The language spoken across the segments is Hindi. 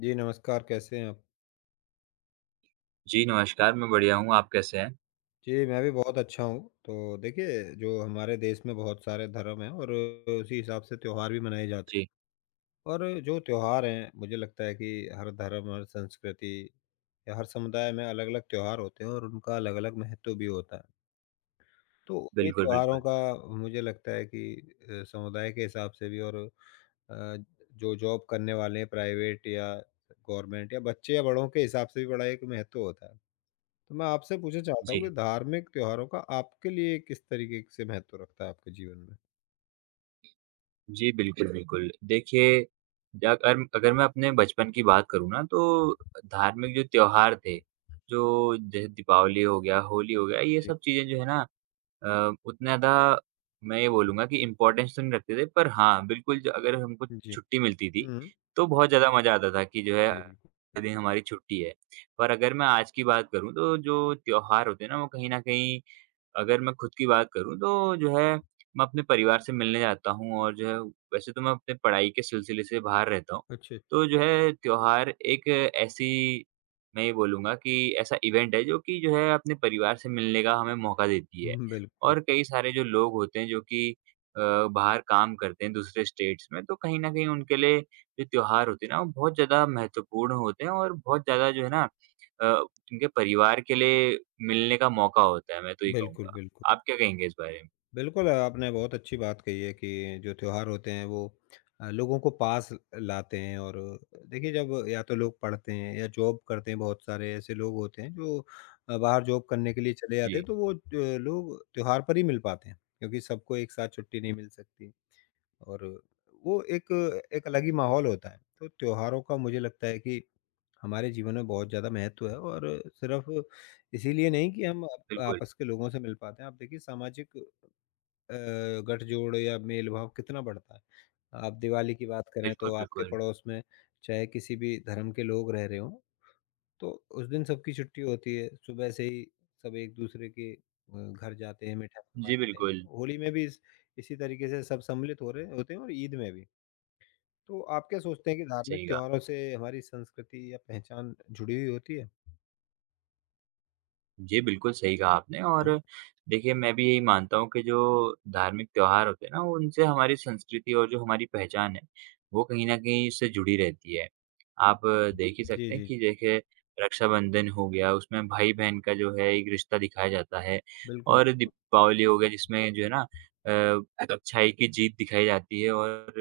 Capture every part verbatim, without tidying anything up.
जी, नमस्कार कैसे हैं आप? जी, नमस्कार, मैं बढ़िया हूँ, आप कैसे हैं? जी, मैं भी बहुत अच्छा हूँ। तो देखिए, जो हमारे देश में बहुत सारे धर्म हैं और उसी हिसाब से त्योहार भी मनाए जाते जी, हैं। और जो त्योहार हैं, मुझे लगता है कि हर धर्म, हर संस्कृति या हर समुदाय में अलग-अलग त्योहार होते हैं और उनका अलग-अलग महत्व भी होता है। तो उन्हीं बिल्कुल, त्योहारों बिल्कुल। का मुझे लगता है कि अ, समुदाय के हिसाब से भी और अ, जो जॉब करने वाले हैं प्राइवेट या गवर्नमेंट या बच्चे या बड़ों के हिसाब से भी बड़ा एक महत्व होता है। तो मैं आपसे पूछना चाहता हूँ कि जी, धार्मिक त्योहारों का आपके लिए किस तरीके से महत्व रखता है आपके जीवन में? जी, बिल्कुल, बिल्कुल। देखिए, जा अगर अगर मैं अपने बचपन की बात करूँ ना, तो धार्मिक जो त्योहार थे, जो जैसे दीपावली हो गया, होली हो गया, ये जी। सब चीज़ें जो है ना अ, उतना ज़्यादा मैं ये बोलूँगा कि इम्पोर्टेंस तो नहीं रखते थे, पर हाँ, बिल्कुल जो अगर हमको जी। छुट्टी मिलती थी, हुँ। तो बहुत ज़्यादा मज़ा आता था कि जो है, जी, बिल्कुल। ये दिन हमारी छुट्टी है। पर अगर मैं आज की बात करूँ, तो जो त्योहार होते हैं ना, वो कहीं न कहीं अगर मैं खुद की बात करूँ तो जो है मैं अपने परिवार से मिलने जाता हूँ और जो है वैसे तो मैं अपने पढ़ाई के सिलसिले से बाहर रहता हूँ। अच्छे। तो जो है त्योहार एक ऐसी मैं ये बोलूँगा कि ऐसा इवेंट है जो कि जो है अपने परिवार से मिलने का हमें मौका देती है। हुँ, बिल्कुल, और कई सारे जो लोग होते हैं जो कि अ, बाहर काम करते हैं दूसरे स्टेट्स में तो कहीं न कहीं उनके लिए जो त्योहार होते हैं ना वो बहुत ज़्यादा महत्वपूर्ण होते हैं और बहुत ज़्यादा जो है ना अ, उनके परिवार के लिए मिलने का मौका होता है, मैं तो ये बिल्कुल, कहूँगा। बिल्कुल। आप क्या कहेंगे इस बारे में? बिल्कुल, आपने बहुत अच्छी बात कही है कि जो त्योहार होते हैं वो अ, लोगों को पास लाते हैं और देखिए जब या तो लोग पढ़ते हैं या जॉब करते हैं, बहुत सारे ऐसे लोग होते हैं जो अ, बाहर जॉब करने के लिए चले जाते जी, हैं, तो वो ज लोग त्योहार पर ही मिल पाते हैं, क्योंकि सबको एक साथ छुट्टी नहीं मिल सकती। और वो एक एक अलग ही माहौल होता है। तो त्योहारों का मुझे लगता है कि हमारे जीवन में बहुत ज़्यादा महत्व है और सिर्फ इसीलिए नहीं कि हम आप बिल्कुल। आपस के लोगों से मिल पाते हैं। आप देखिए सामाजिक अ, गठजोड़ या मेल-भाव कितना बढ़ता है। आप दिवाली की बात करें बिल्कुल, तो आपके बिल्कुल। पड़ोस में चाहे किसी भी धर्म के लोग रह रहे हों, तो उस दिन सबकी छुट्टी होती है, सुबह से ही सब एक-दूसरे के अ, घर जाते हैं, मिठाई जी, बाँटते हैं। बिल्कुल, होली में भी इस इसी तरीके से सब सम्मिलित हो रहे होते हैं और ईद में भी। तो आप क्या सोचते हैं कि धार्मिक सही कहा। त्योहारों से हमारी संस्कृति या पहचान जुड़ी हुई होती है? जी, बिल्कुल सही कहा आपने और हाँ। देखिए मैं भी यही मानता हूँ कि जो धार्मिक त्योहार होते हैं ना, उनसे हमारी संस्कृति और जो हमारी पहचान है, वो कहीं न कहीं इससे जुड़ी रहती है। आप अ, देख ही जी, सकते हैं जी। कि देखिए रक्षाबंधन हो गया, उसमें भाई-बहन का जो है एक रिश्ता दिखाया जाता है बिल्कुल, और बिल्कुल। दीपावली हो गया जिसमें जो है ना अ, अच्छाई की जीत दिखाई जाती है और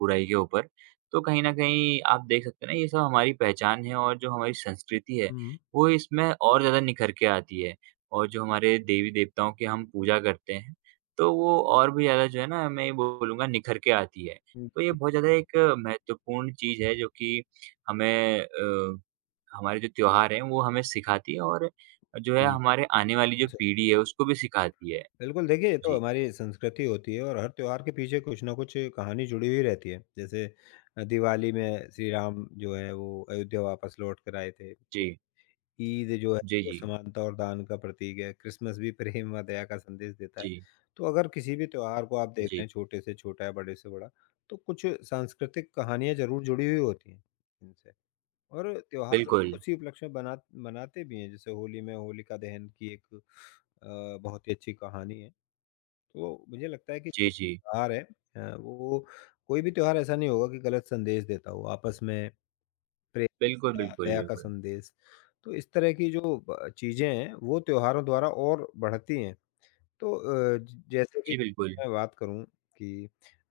बुराई के ऊपर। तो कहीं न कहीं आप देख सकते हैं ना, ये सब हमारी पहचान है और जो हमारी संस्कृति है हुँ। वो इसमें और ज़्यादा निखर के आती है और जो हमारे देवी-देवताओं की हम पूजा करते हैं, तो वो और भी ज़्यादा जो है ना मैं ये बोलूँगा निखर के आती है। हुँ, तो ये जी, बहुत ज़्यादा एक महत्वपूर्ण चीज़ है जो कि हमें अ, हमारे जो त्योहार हैं वो हमें सिखाती है और जो है जी, हमारे आने वाली जो बिल्कुल सही। पीढ़ी है उसको भी सिखाती है। बिल्कुल, देखिए ये तो जी, हमारी संस्कृति होती है और हर त्योहार के पीछे कुछ ना कुछ कहानी जुड़ी हुई रहती है। जैसे अ, दिवाली में श्री राम जो है वो अयोध्या वापस लौट कर आए थे। जी, ईद जो है जी, वो जी, समानता और दान का प्रतीक है। क्रिसमस भी प्रेम व दया का संदेश देता है। जी, तो अगर किसी भी त्योहार को आप देख जी। लें छोटे से छोटा या बड़े से बड़ा, तो कुछ सांस्कृतिक कहानियाँ ज़रूर जुड़ी हुई होती हैं इनसे। और त्योहार हम बिल्कुल। उसी उपलक्ष्य में बना मनाते भी हैं जैसे होली में होलिका दहन की एक अ, बहुत ही अच्छी कहानी है। तो मुझे लगता है कि जो जी, जी। त्योहार है अ, वो कोई भी त्योहार ऐसा नहीं होगा कि गलत संदेश देता हो। आपस में प्रेम, बिल्कुल, बिल्कुल, दया का बिल्कुल। संदेश। तो इस तरह की जो ब चीज़ें हैं, वो त्योहारों द्वारा और बढ़ती हैं। तो अ, ज जैसे कि जी, बिल्कुल। मैं बात करूँ कि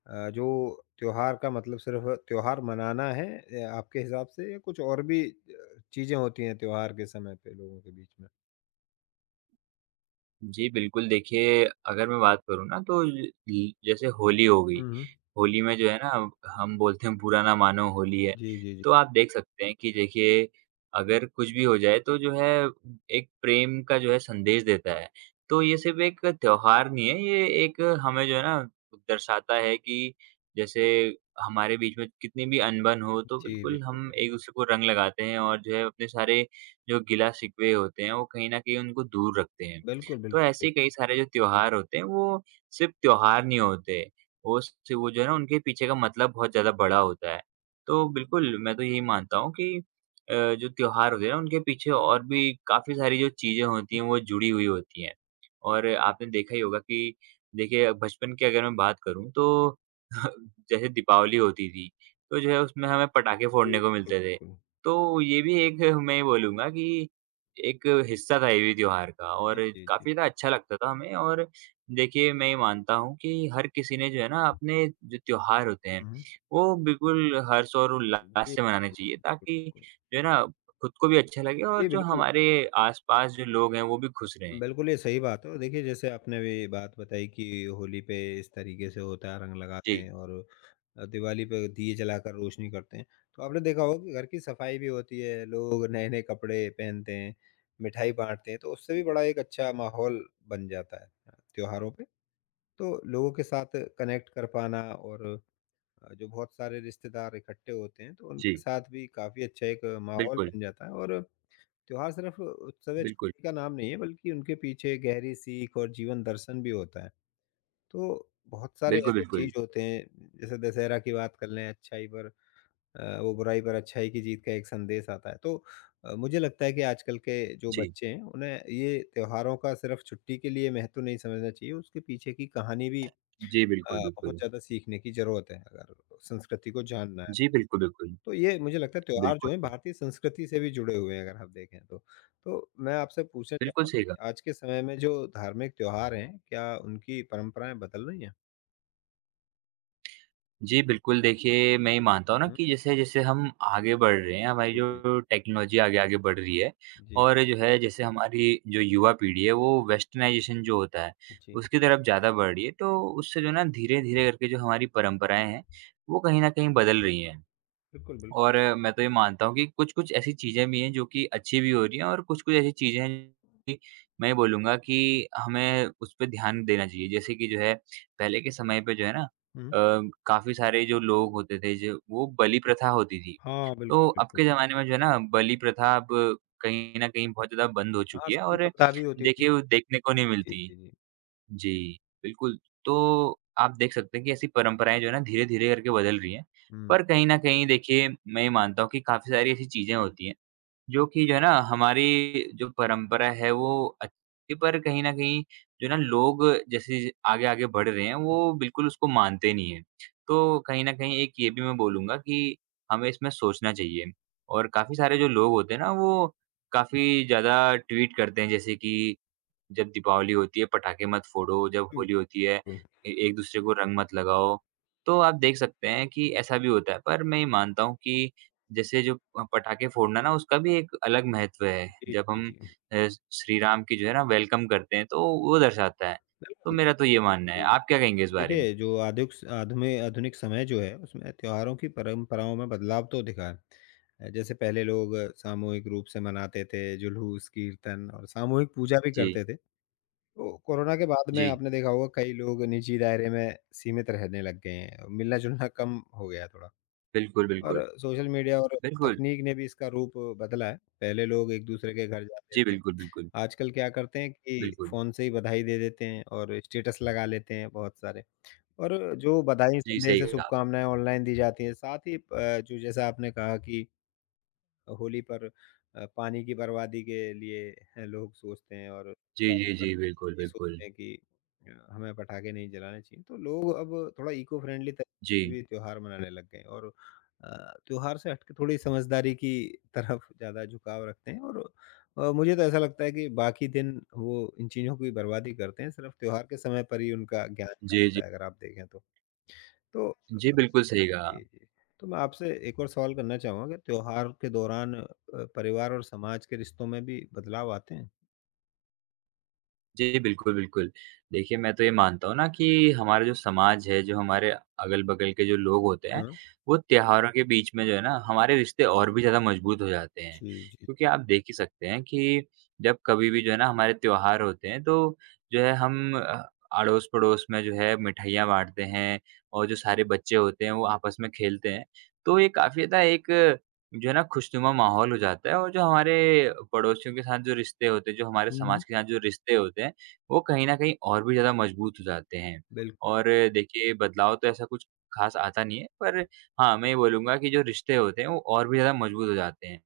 अ, जो त्योहार का मतलब सिर्फ़ त्योहार मनाना है ए, आपके हिसाब से या कुछ और भी अ, चीज़ें होती हैं त्योहार के समय पे लोगों के बीच में? जी, बिल्कुल देखिए, अगर मैं बात करूँ ना तो ज ल जैसे होली हो गई, हुँ, हुँ। होली में जो है ना हम बोलते हैं बुरा ना मानो होली है। जी, जी, जी। तो आप देख सकते हैं कि देखिए अगर कुछ भी हो जाए तो जो है एक प्रेम का जो है संदेश देता है। तो ये सिर्फ़ एक त्योहार नहीं है, ये एक हमें जो है ना दर्शाता है कि जैसे हमारे बीच में कितनी भी अनबन हो तो जी, बिल्कुल हम बिल्कुल, एक-दूसरे को रंग लगाते हैं और जो है अपने सारे जो गिला-शिकवे होते हैं वो कहीं न कहीं उनको दूर रखते हैं। बिल्कुल। तो ऐसे कई सारे जो त्योहार होते हैं वो सिर्फ़ त्योहार नहीं होते। वो स वो जो है ना उनके पीछे का मतलब बहुत ज़्यादा बड़ा होता है। तो बिल्कुल मैं तो यही मानता हूँ कि अ, जो त्योहार होते हैं ना उनके पीछे और भी काफ़ी सारी जो चीज़ें होती हैं वो जुड़ी हुई होती हैं। और आपने देखा ही होगा कि देखिए बचपन की अगर मैं बात करूँ तो जैसे दीपावली होती थी, तो जो है उसमें हमें पटाखे फोड़ने को बिल्कुल, मिलते थे। बिल्कुल, तो ये भी एक मैं ये बोलूँगा कि एक हिस्सा था ये भी त्योहार का जी। और हुँ, जी, बिल्कुल, बिल्कुल। जी, जी, जी। काफ़ी ज़्यादा अच्छा लगता था हमें और देखिए मैं ये मानता हूँ कि हर किसी ने जो है ना अपने जो त्योहार होते हैं, हुँ, हुँ। वो बिल्कुल हर्ष और जी, उल्लास जी, से मनाने बिल्कुल, चाहिए ताकि बिल्कुल। जो है ना खुद को भी अच्छा लगे और जी, जो बिल्कुल। हमारे आस-पास जो लोग हैं वो भी खुश रहें। बिल्कुल, ये सही बात है और देखिए जैसे आपने भी बात बताई कि होली पे इस तरीके से होता है रंग लगाते जी, हैं और अ, दिवाली पे दिए जलाकर रोशनी करते हैं। तो आपने देखा होगा कि घर की सफाई भी होती है, लोग नए-नए कपड़े पहनते हैं, मिठाई बाँटते हैं, तो उससे भी बड़ा एक अच्छा माहौल बन जाता है अ, त्योहारों पे। तो लोगों के साथ कनेक्ट कर पाना और अ, जो बहुत सारे रिश्तेदार इकट्ठे होते हैं, तो उनके जी, साथ भी काफ़ी अच्छा एक माहौल बिल्कुल, बन जाता है और त्योहार सिर्फ उत्सव या बिल्कुल, छुट्टी का नाम नहीं है बल्कि उनके पीछे गहरी सीख और जीवन दर्शन भी होता है। तो बहुत सारे बिल्कुल, ऐसे चीज़ बिल्कुल। होते हैं जैसे दशहरा की बात कर लें अच्छाई पर अ, वो बुराई पर अच्छाई की जीत का एक संदेश आता है। तो अ, मुझे लगता है कि आजकल के जो जी, बच्चे हैं उन्हें ये त्योहारों का सिर्फ छुट्टी के लिए महत्व नहीं समझना चाहिए, उसके पीछे की कहानी भी जी, अ, बिल्कुल, बहुत बिल्कुल। ज़्यादा सीखने की ज़रूरत है अगर संस्कृति को जानना है। जी, बिल्कुल, बिल्कुल, तो ये मुझे लगता है त्योहार जो हैं बिल्कुल। भारतीय संस्कृति से भी जुड़े हुए हैं अगर आप देखें तो। तो मैं आपसे पूछना बिल्कुल चाहूँगा सही कि कहा। आज के समय में जो धार्मिक त्योहार हैं, क्या उनकी परंपराएँ बदल रही हैं? जी, बिल्कुल, देखिए मैं ये मानता हूँ ना हुँ। कि जैसे-जैसे हम आगे बढ़ रहे हैं, हमारी जी, जो टेक्नोलॉजी आगे-आगे बढ़ रही है जी। और जो है जैसे हमारी जो युवा पीढ़ी है वो वेस्टर्नाइज़ेशन जो होता है, जी। उसकी तरफ ज़्यादा बढ़ रही है। तो उससे जो है ना धीरे-धीरे करके जो हमारी परंपराएँ हैं, वो कहीं न कहीं बदल रही हैं। बिल्कुल, बिल और अ, मैं तो ये मानता हूँ कि कुछ-कुछ ऐसी चीज़ें भी हैं जो कि अच्छी भी हो रही हैं और कुछ-कुछ ऐसी चीज़ें हैं कि मैं ये बोलूँगा कि हमें उस पे ध्यान देना चाहिए। जैसे कि जो है पहले के समय पे जो है ना अ, हुँ। काफ़ी सारे जो लोग होते थे जो वो बलि प्रथा होती थी। हाँ, बिल्कुल, तो अब बिल्कुल। के ज़माने में जो है ना बलि प्रथा अब कहीं न कहीं बहुत ज़्यादा बंद हो हाँ, चुकी है सती और प्रथा भी होती थी। देखिए वो देखने को नहीं जी, मिलती। जी, जी। जी, बिल्कुल। तो आप देख सकते हैं कि ऐसी परंपराएँ जो है ना धीरे-धीरे करके बदल रही हैं। हुँ। पर कहीं न कहीं देखिए मैं ये मानता हूँ कि काफ़ी सारी ऐसी चीज़ें होती हैं जो कि जो है ना हमारी जो परंपरा है वो अच्छी पर कहीं न कहीं जो है ना लोग जैसे आगे-आगे बढ़ रहे हैं वो बिल्कुल उसको मानते नहीं हैं। तो कहीं न कहीं एक ये भी मैं बोलूँगा कि हमें इसमें सोचना चाहिए और काफ़ी सारे जो लोग होते हैं ना वो काफ़ी ज़्यादा ट्वीट करते हैं जैसे कि जब दीपावली होती है पटाखे मत फोड़ो, जब होली होती है बिल्कुल। ए एक-दूसरे को रंग मत लगाओ। तो आप देख सकते हैं कि ऐसा भी होता है, पर मैं ये मानता हूँ कि जैसे जो अ, पटाखे फोड़ना ना उसका भी एक अलग महत्व है। जी, जब जी, हम जी। अ, श्री राम की जो है ना वेलकम करते हैं तो वो दर्शाता है। तो बिल्कुल, मेरा तो ये मानना है। जी आप क्या कहेंगे इस बारे में? देखिए, जो आधुक्स आधुनि आधुनिक समय जो है, उसमें त्योहारों की परंपराओं में बदलाव तो दिखा है। अ, जैसे पहले लोग सामूहिक रूप से मनाते थे, जुलूस, कीर्तन और सामूहिक पूजा भी जी, करते थे। तो कोरोना के बाद में जी। आपने देखा होगा कई लोग निजी दायरे में सीमित रहने लग गए हैं, मिलना-जुलना कम हो गया है थोड़ा। बिल्कुल, और बिल्कुल। सोशल मीडिया और बिल्कुल। तकनीक ने भी इसका रूप बदला है। पहले लोग एक-दूसरे के घर जाते जी, थे, बिल्कुल, बिल्कुल। आजकल क्या करते हैं कि बिल्कुल। फ़ोन से ही बधाई दे देते हैं और स्टेटस लगा लेते हैं बहुत सारे। और जो बधाई, जी, सही संदेश या कहा। शुभकामनाएँ ऑनलाइन दी जाती हैं, साथ ही अ, जो जैसा आपने कहा कि होली पर अ, पानी की बर्बादी के लिए अ, लोग सोचते हैं और जी, दिवाली जी, पर जी। बिल्कुल, ये बिल्कुल। सोचते हैं कि अ, हमें पटाखे नहीं जलाने चाहिए। तो लोग अब थोड़ा इको फ्रेंडली जी। तरीके से भी त्योहार मनाने लग गए हैं और अ, त्योहार से हट के थोड़ी समझदारी की तरफ ज़्यादा झुकाव रखते हैं और अ, मुझे तो ऐसा लगता है कि बाकी दिन वो इन चीज़ों की बर्बादी करते हैं, सिर्फ़ त्योहार के समय पर ही उनका ज्ञान जी, जी। जागता है, अगर आप देखें तो। तो जी, बिल्कुल सही कहा। जी, जी। तो मैं आपसे एक और सवाल करना चाहूँगा कि त्योहार के दौरान अ, परिवार और समाज के रिश्तों में भी बदलाव आते हैं? जी, बिल्कुल, बिल्कुल। देखिए, मैं तो ये मानता हूँ ना कि हमारा जो समाज है, जो हमारे अगल-बगल के जो लोग होते हैं, हाँ। वो त्योहारों के बीच में जो है ना, हमारे रिश्ते और भी ज़्यादा मजबूत हो जाते हैं। जी, जी। क्योंकि आप देख ही सकते हैं कि जब कभी भी जो है ना हमारे त्योहार होते हैं, तो जो है हम अ, अड़ोस-पड़ोस में जो है मिठाइयाँ बाँटते हैं और जो सारे बच्चे होते हैं, वो आपस में खेलते हैं। तो ये काफ़ी ज़्यादा एक जो है ना खुशनुमा माहौल हो जाता है और जो हमारे पड़ोसियों के साथ जो रिश्ते होते हैं, जो हमारे हुँ, हुँ। समाज के साथ जो रिश्ते होते हैं, वो कहीं न कहीं और भी ज़्यादा मजबूत हो जाते हैं। बिल्क और देखिए बदलाव तो ऐसा कुछ ख़ास आता नहीं है, पर हाँ, मैं ये बोलूँगा कि जो रिश्ते होते हैं, वो और भी ज़्यादा मजबूत हो जाते हैं।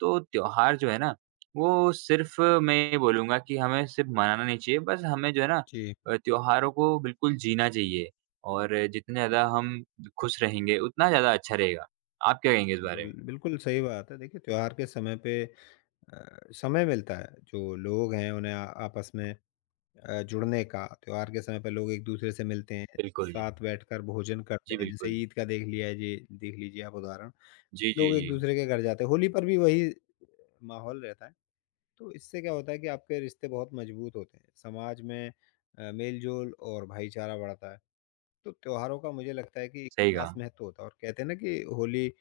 तो त्योहार जो है ना, वो सिर्फ़ मैं ये बोलूँगा कि हमें सिर्फ़ मनाना नहीं चाहिए, बस हमें जो है ना जी। अ, त्योहारों को बिल्कुल जीना चाहिए और जितने ज़्यादा हम खुश रहेंगे, उतना ज़्यादा अच्छा रहेगा। आप क्या कहेंगे इस बारे में? बिल्कुल, बिल्कुल सही बात है। देखिए त्योहार के समय पे अ, समय मिलता है, जो लोग हैं उन्हें आ आपस में अ, जुड़ने का। त्योहार के समय पे लोग एक-दूसरे से मिलते हैं, बिल्कुल। साथ बैठकर भोजन करते जी, हैं। जैसे बिल्कुल। ईद का देख लिया है जी देख लीजिए आप उदाहरण। जी, जी, लोग जी। एक-दूसरे के घर जाते हैं, होली पर भी वही माहौल रहता है। तो इससे क्या होता है कि आपके रिश्ते बहुत मजबूत होते हैं। समाज में अ, मेल-जोल और भाईचारा बढ़ता है। तो त्योहारों का मुझे लगता है कि सही खास कहा। महत्व होता है और कहते हैं ना कि होली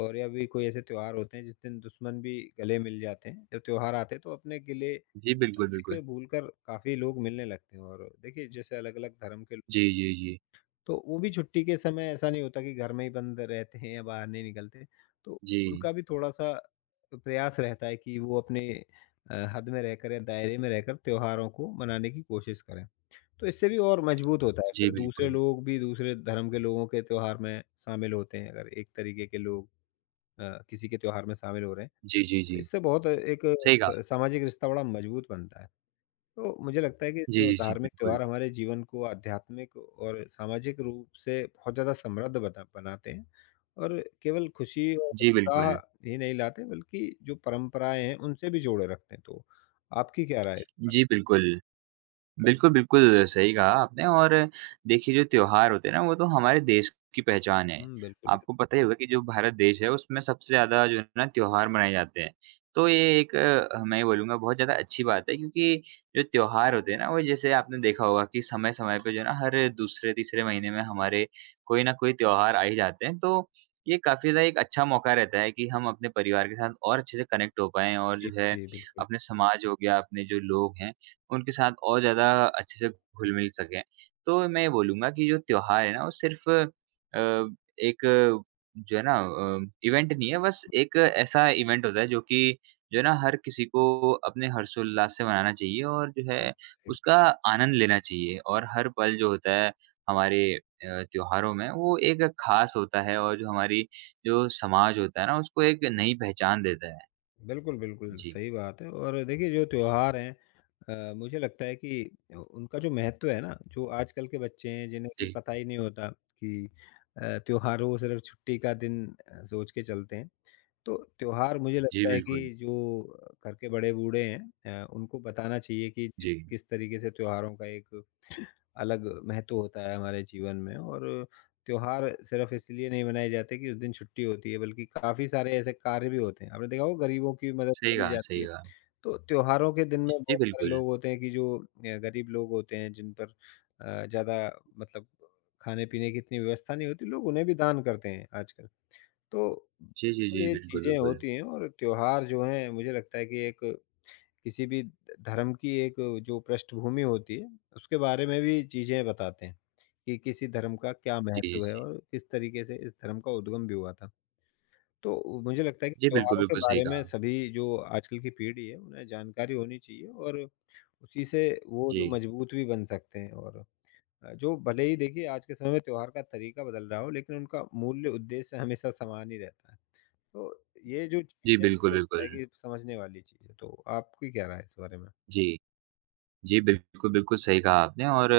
और या भी कोई ऐसे त्योहार होते हैं जिस दिन दुश्मन भी गले मिल जाते हैं। जब त्योहार आते हैं तो अपने गिले जी, बिल्कुल, शिकवे बिल्कुल। भूलकर काफ़ी लोग मिलने लगते हैं और देखिए जैसे अलग-अलग धर्म के जी, लोग जी, जी। तो वो भी छुट्टी के समय ऐसा नहीं होता कि घर में ही बंद रहते हैं या बाहर नहीं निकलते। तो जी, उनका भी थोड़ा-सा प्रयास रहता है कि वो अपने अ, हद में रहकर या दायरे में रहकर त्योहारों को मनाने की कोशिश करें। तो इससे भी और मजबूत होता है जी, फिर दूसरे बिल्कुल। लोग भी दूसरे धर्म के लोगों के त्योहार में शामिल होते हैं अगर एक तरीके के लोग अ, किसी के त्योहार में शामिल हो रहे हैं। जी, जी, तो जी। इससे बहुत एक सही कहा। स सामाजिक रिश्ता बड़ा मजबूत बनता है। तो मुझे लगता है कि जी, जो जी, जी, धार्मिक बिल्कुल। त्योहार हमारे जीवन को आध्यात्मिक और सामाजिक रूप से बहुत ज़्यादा समृद्ध बना बनाते हैं और केवल खुशी और जी, उत्साह बिल्कुल। ही नहीं लाते बल्कि जो परंपराएं हैं उनसे भी जोड़े रखते हैं तो आपकी क्या राय है इस पर? जी, बिल्कुल। बिल्कुल, बिल्कुल, सही कहा आपने और देखिए जो त्योहार होते हैं ना वो तो हमारे देश की पहचान है। हुँ, बिल्कुल, बिल्कुल। आपको पता ही होगा कि जो भारत देश है उसमें सबसे ज़्यादा जो है ना त्योहार मनाए जाते हैं। तो ये एक अ, मैं ये बोलूँगा बहुत ज़्यादा अच्छी बात है क्योंकि जो त्योहार होते हैं ना वो जैसे आपने देखा होगा कि समय-समय पे जो है ना हर दूसरे-तीसरे महीने में हमारे कोई ना कोई त्योहार आ ही जाते हैं। तो ये काफ़ी ज़्यादा एक अच्छा मौका रहता है कि हम अपने परिवार के साथ और अच्छे से कनेक्ट हो पाएँ और जो जी, है जी, बिल्कुल, अपने समाज हो गया, अपने जो लोग हैं उनके साथ और ज़्यादा अच्छे से घुल-मिल सकें। तो मैं ये बोलूँगा कि जो त्योहार है ना वो सिर्फ़ अ, एक जो है ना अ, इवेंट नहीं है बस एक ऐसा इवेंट होता है जो कि जो है ना हर किसी को अपने हर्षोल्लास से मनाना चाहिए और जो है बिल्कुल। सही। उसका आनंद लेना चाहिए और हर पल जो होता है हमारे अ, त्योहारों में वो एक ख़ास होता है और जो हमारी जो समाज होता है ना उसको एक नई पहचान देता है। बिल्कुल, बिल्कुल, जी। सही बात है और देखिए जो त्योहार हैं अ, मुझे लगता है कि अ, उनका जो महत्व है ना, जो आजकल के बच्चे हैं जिन्हें कि जी। पता ही नहीं होता कि अ, त्योहार वो सिर्फ़ छुट्टी का दिन अ, सोच के चलते हैं। तो त्योहार मुझे जी, लगता है कि बिल्कुल। जो घर के बड़े बूढ़े हैं अ, उनको बताना चाहिए कि जिस जी। किस तरीके से त्योहारों का एक अलग महत्व होता है हमारे जीवन में और त्योहार सिर्फ इसलिए नहीं मनाए जाते कि उस दिन छुट्टी होती है बल्कि काफी सारे ऐसे कार्य भी होते हैं आपने देखा होगा गरीबों की मदद सही करी कहा, जाती सही है कहा। तो त्योहारों के दिन में जी, बहुत सारे बिल्कुल। लोग होते हैं कि जो अ, गरीब लोग होते हैं जिन पर अ, ज्यादा मतलब खाने पीने की इतनी व्यवस्था नहीं होती लोग उन्हें भी दान करते हैं आजकल तो जी, जी, बिल्कुल जी, ये बिल्कुल, चीज़ें बिल्कुल। होती हैं और त्योहार जो हैं मुझे लगता है कि एक किसी भी धर्म की एक जो पृष्ठभूमि होती है उसके बारे में भी चीज़ें बताते हैं कि किसी धर्म का क्या जी, महत्व है जी। और किस तरीके से इस धर्म का उद्गम भी हुआ था। तो मुझे लगता है कि जी, बिल्कुल, त्योहारों के बिल्कुल सही बारे कहा। में सभी जो आजकल की पीढ़ी है उन्हें जानकारी होनी चाहिए और उसी से वो जी। जो मजबूत भी बन सकते हैं और अ, जो भले ही देखिए आज के समय में त्योहार का तरीका बदल रहा हो लेकिन उनका मूल्य उद्देश्य हमेशा समान ही रहता है। तो ये जो जी, चीज़ है, बिल्कुल, मुझे लगता बिल्कुल। है कि समझने वाली चीज़ है, तो आपकी क्या राय है इस बारे में? जी। जी, बिल्कुल, बिल्कुल सही कहा आपने और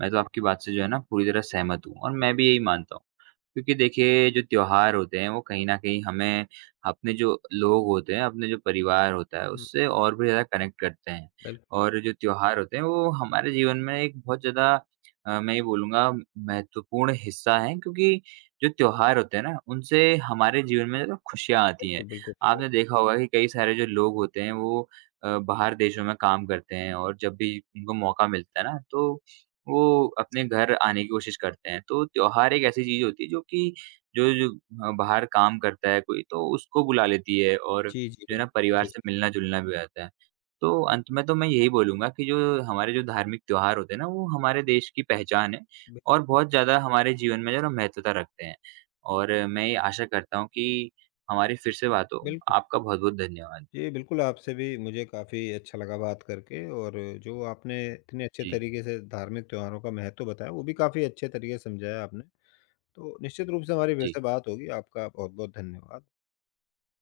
मैं तो आपकी बात से जो है ना पूरी तरह सहमत हूँ और मैं भी यही मानता हूँ। क्योंकि देखिए जो त्योहार होते हैं वो कहीं न कहीं हमें अपने जो लोग होते हैं, अपने जो परिवार होता है हुँ, उससे और भी ज़्यादा कनेक्ट करते हैं। बिल्कुल, और जो त्योहार होते हैं वो हमारे जीवन में एक बहुत ज़्यादा अ, मैं ये बोलूँगा महत्वपूर्ण हिस्सा है क्योंकि जो त्योहार होते हैं ना उनसे हमारे जीवन में ज़्यादा खुशियाँ आती हैं। बिल्कुल, बिल्कुल सही बात। आपने देखा होगा कि कई सारे जो लोग होते हैं वो अ, बाहर देशों में काम करते हैं और जब भी उनको मौका मिलता है ना तो वो अपने घर आने की कोशिश करते हैं। तो त्योहार एक ऐसी चीज़ होती है जो कि जो जो अ, बाहर काम करता है कोई तो उसको बुला लेती है और जी, जी, जो है ना बिल्कुल, परिवार बिल्कुल से सही। मिलना-जुलना भी हो जाता है। तो अंत में तो मैं यही बोलूँगा कि जो हमारे जो धार्मिक त्योहार होते हैं ना वो हमारे देश की पहचान है और बिल्कुल, बहुत ज़्यादा हमारे जीवन में जो है ना महत्वता रखते हैं। और मैं ये आशा करता हूँ कि हमारी फिर से बात हो। बिल्कुल। आपका बहुत-बहुत धन्यवाद। जी, बिल्कुल आपसे भी मुझे काफ़ी अच्छा लगा बात करके और जो आपने इतने अच्छे जी, तरीके से धार्मिक त्योहारों का महत्व बताया, वो भी काफ़ी अच्छे तरीके से समझाया आपने। तो निश्चित रूप से हमारी फिर जी। से बात होगी। आपका बहुत-बहुत धन्यवाद।